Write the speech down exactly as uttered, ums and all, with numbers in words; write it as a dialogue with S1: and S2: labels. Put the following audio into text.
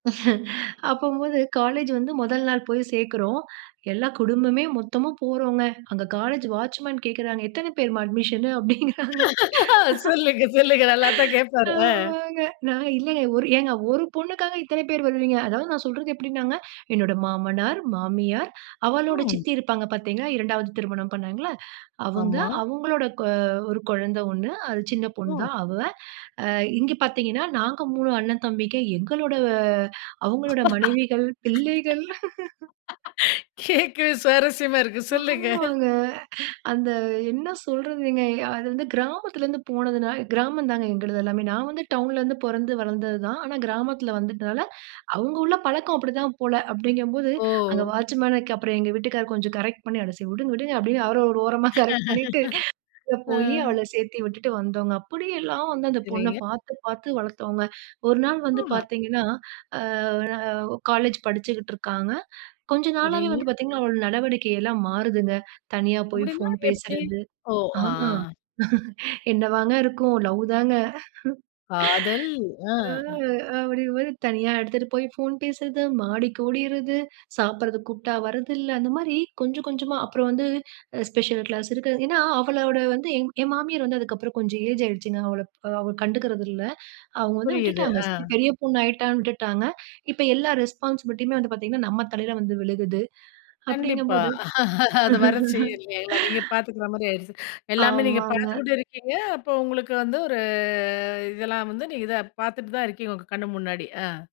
S1: அப்பம்போது காலேஜ் வந்து முதல் நாள் போய் சேர்க்கிறோம். எல்லா குடும்பமே மொத்தமும் போறோம்ங்க, அங்க காலேஜ் வாட்ச்மேன் கேட்கிறாங்க. "எத்தனை பேர்மா அட்மிஷன்னு?" அப்படிங்கிறாங்க.
S2: சொல்லுங்க, சொல்லுங்க. நல்லாத்தான் கேட்பாரு. அ.
S1: ஆமாங்க. நான் இல்லயே, ஒரு ஏங்க ஒரு பொண்ணுக்காக இத்தன பேர் வருவீங்க. அதாவது நான் சொல்றது எப்படின்னாங்க. என்னோட மாமனார், மாமியார், அவளோட
S2: ம்.
S1: சித்தி இருப்பாங்க பார்த்தீங்களா, இரண்டாவது திருமணம் பண்ணாங்களா? அவங்க.
S2: ஆமா.
S1: அவங்களோட கொ ஒரு குழந்தை ஒண்ணு அது சின்ன
S2: ஓ!
S1: பொண்ணு தான் அவ. அ, இங்க பார்த்தீங்கன்னா நாங்க மூணு அண்ணன் தம்பிங்க எங்களோட அவங்களோட மனைவிகள், பிள்ளைகள்.
S2: கேட்கவே சுவாரஸ்யமா இருக்கு. சொல்லுங்க!
S1: ஆமாங்க. அந்த என்ன சொல்றதுங்க. அது வந்து கிராமத்தில இருந்து போனதுன்னால கிராமம் தான்ங்க எங்களுது எல்லாமே. நான் வந்து டவுன்ல இருந்து பொறந்து வளர்ந்தது தான். ஆனா கிராமத்தில வந்துட்டதால, அவங்க உள்ள பழக்கம் அப்படித்தான் போல. அப்படிங்கம்போது அங்க
S2: ஓ!
S1: வாட்ச்மேன்க்கு அப்புறம் எங்க வீட்டுக்காரர் கொஞ்சம் கரெக்ட் பண்ணி அ விடுங்க விடுங்க அப்படின்னு அவர ஒரு ஓரமா, கரெக்ட் பண்ணிட்டு அங்க போய்
S2: அ.
S1: அவள சேர்த்து விட்டுட்டு வந்தோம்ங்க. அப்படியெல்லாம் வந்து அந்த பொண்ண
S2: சரிங்க.
S1: பார்த்து பார்த்து வளர்த்தோங்க. ஒரு நாள் வந்து
S2: ம்.
S1: பார்த்தீங்கன்னா. அ, அ, ஒ காலேஜ் படிச்சுக்கிட்டு இருக்காங்க. கொஞ்ச நாளாவே
S2: சரிங்க.
S1: வந்து பார்த்தீங்கன்னா, அவளோட நடவடிக்கை எல்லாம் மாறுதுங்க. தனியா போய்
S2: அப்படின்னா?
S1: ஃபோன்
S2: எப்படி?
S1: பேசறது.
S2: ஓ!
S1: ஆ
S2: அ.
S1: என்னவாங்க இருக்கும்? லவ் தாங்க!
S2: காதல்!
S1: ம்.
S2: அ.
S1: ஆ அப்படிறமாரி தனியா எடுத்துட்டு போய் ஃபோன் பேசுறது, மாடிக்கு ஓடிர்றது, சாப்பிடறதுக்கு கூப்பிட்டா வர்றதில்ல. அந்த மாதிரி கொஞ்சம் கொஞ்சமா அப்புறம் வந்து அ ஸ்பெஷல் கிளாஸ் இருக்கு. அது ஏன்னா அவளோட வந்து என் என் மாமியார் வந்து அதுக்கப்புறம் கொஞ்சம் ஏஜ் ஆகிடுச்சுங்க, அவள அவ கண்டுக்கிறதில்ல. அவங்க வந்து
S2: புரியுது.
S1: விட்டுட்டாங்க. சரி,
S2: அ.
S1: பெரிய பொண்ணாயிட்டான்னு விட்டுட்டாங்க. இப்ப எல்லா ரெஸ்பான்ஸிபிலிட்டியுமே வந்து பார்த்தீங்கன்னா நம்ம தலைல வந்து விழுகுது.
S2: கண்டிப்பா.
S1: அப்படிங்கும்போது
S2: அது வர செய்யும் இல்லயா எல்லா நீங்க பார்த்துக்கிற மாரி ஆயிருச்சு. எல்லாமே நீங்க
S1: ஆமாங்க.
S2: பார்த்துக்கிட்டு இருக்கீங்க, அப்போ உங்களுக்கு வந்து ஒரு இதெல்லாம் வந்து நீங்க தான் பார்த்துட்டு தான் இருக்கீங்க! உங்க கண்ணு முன்னாடி. அ.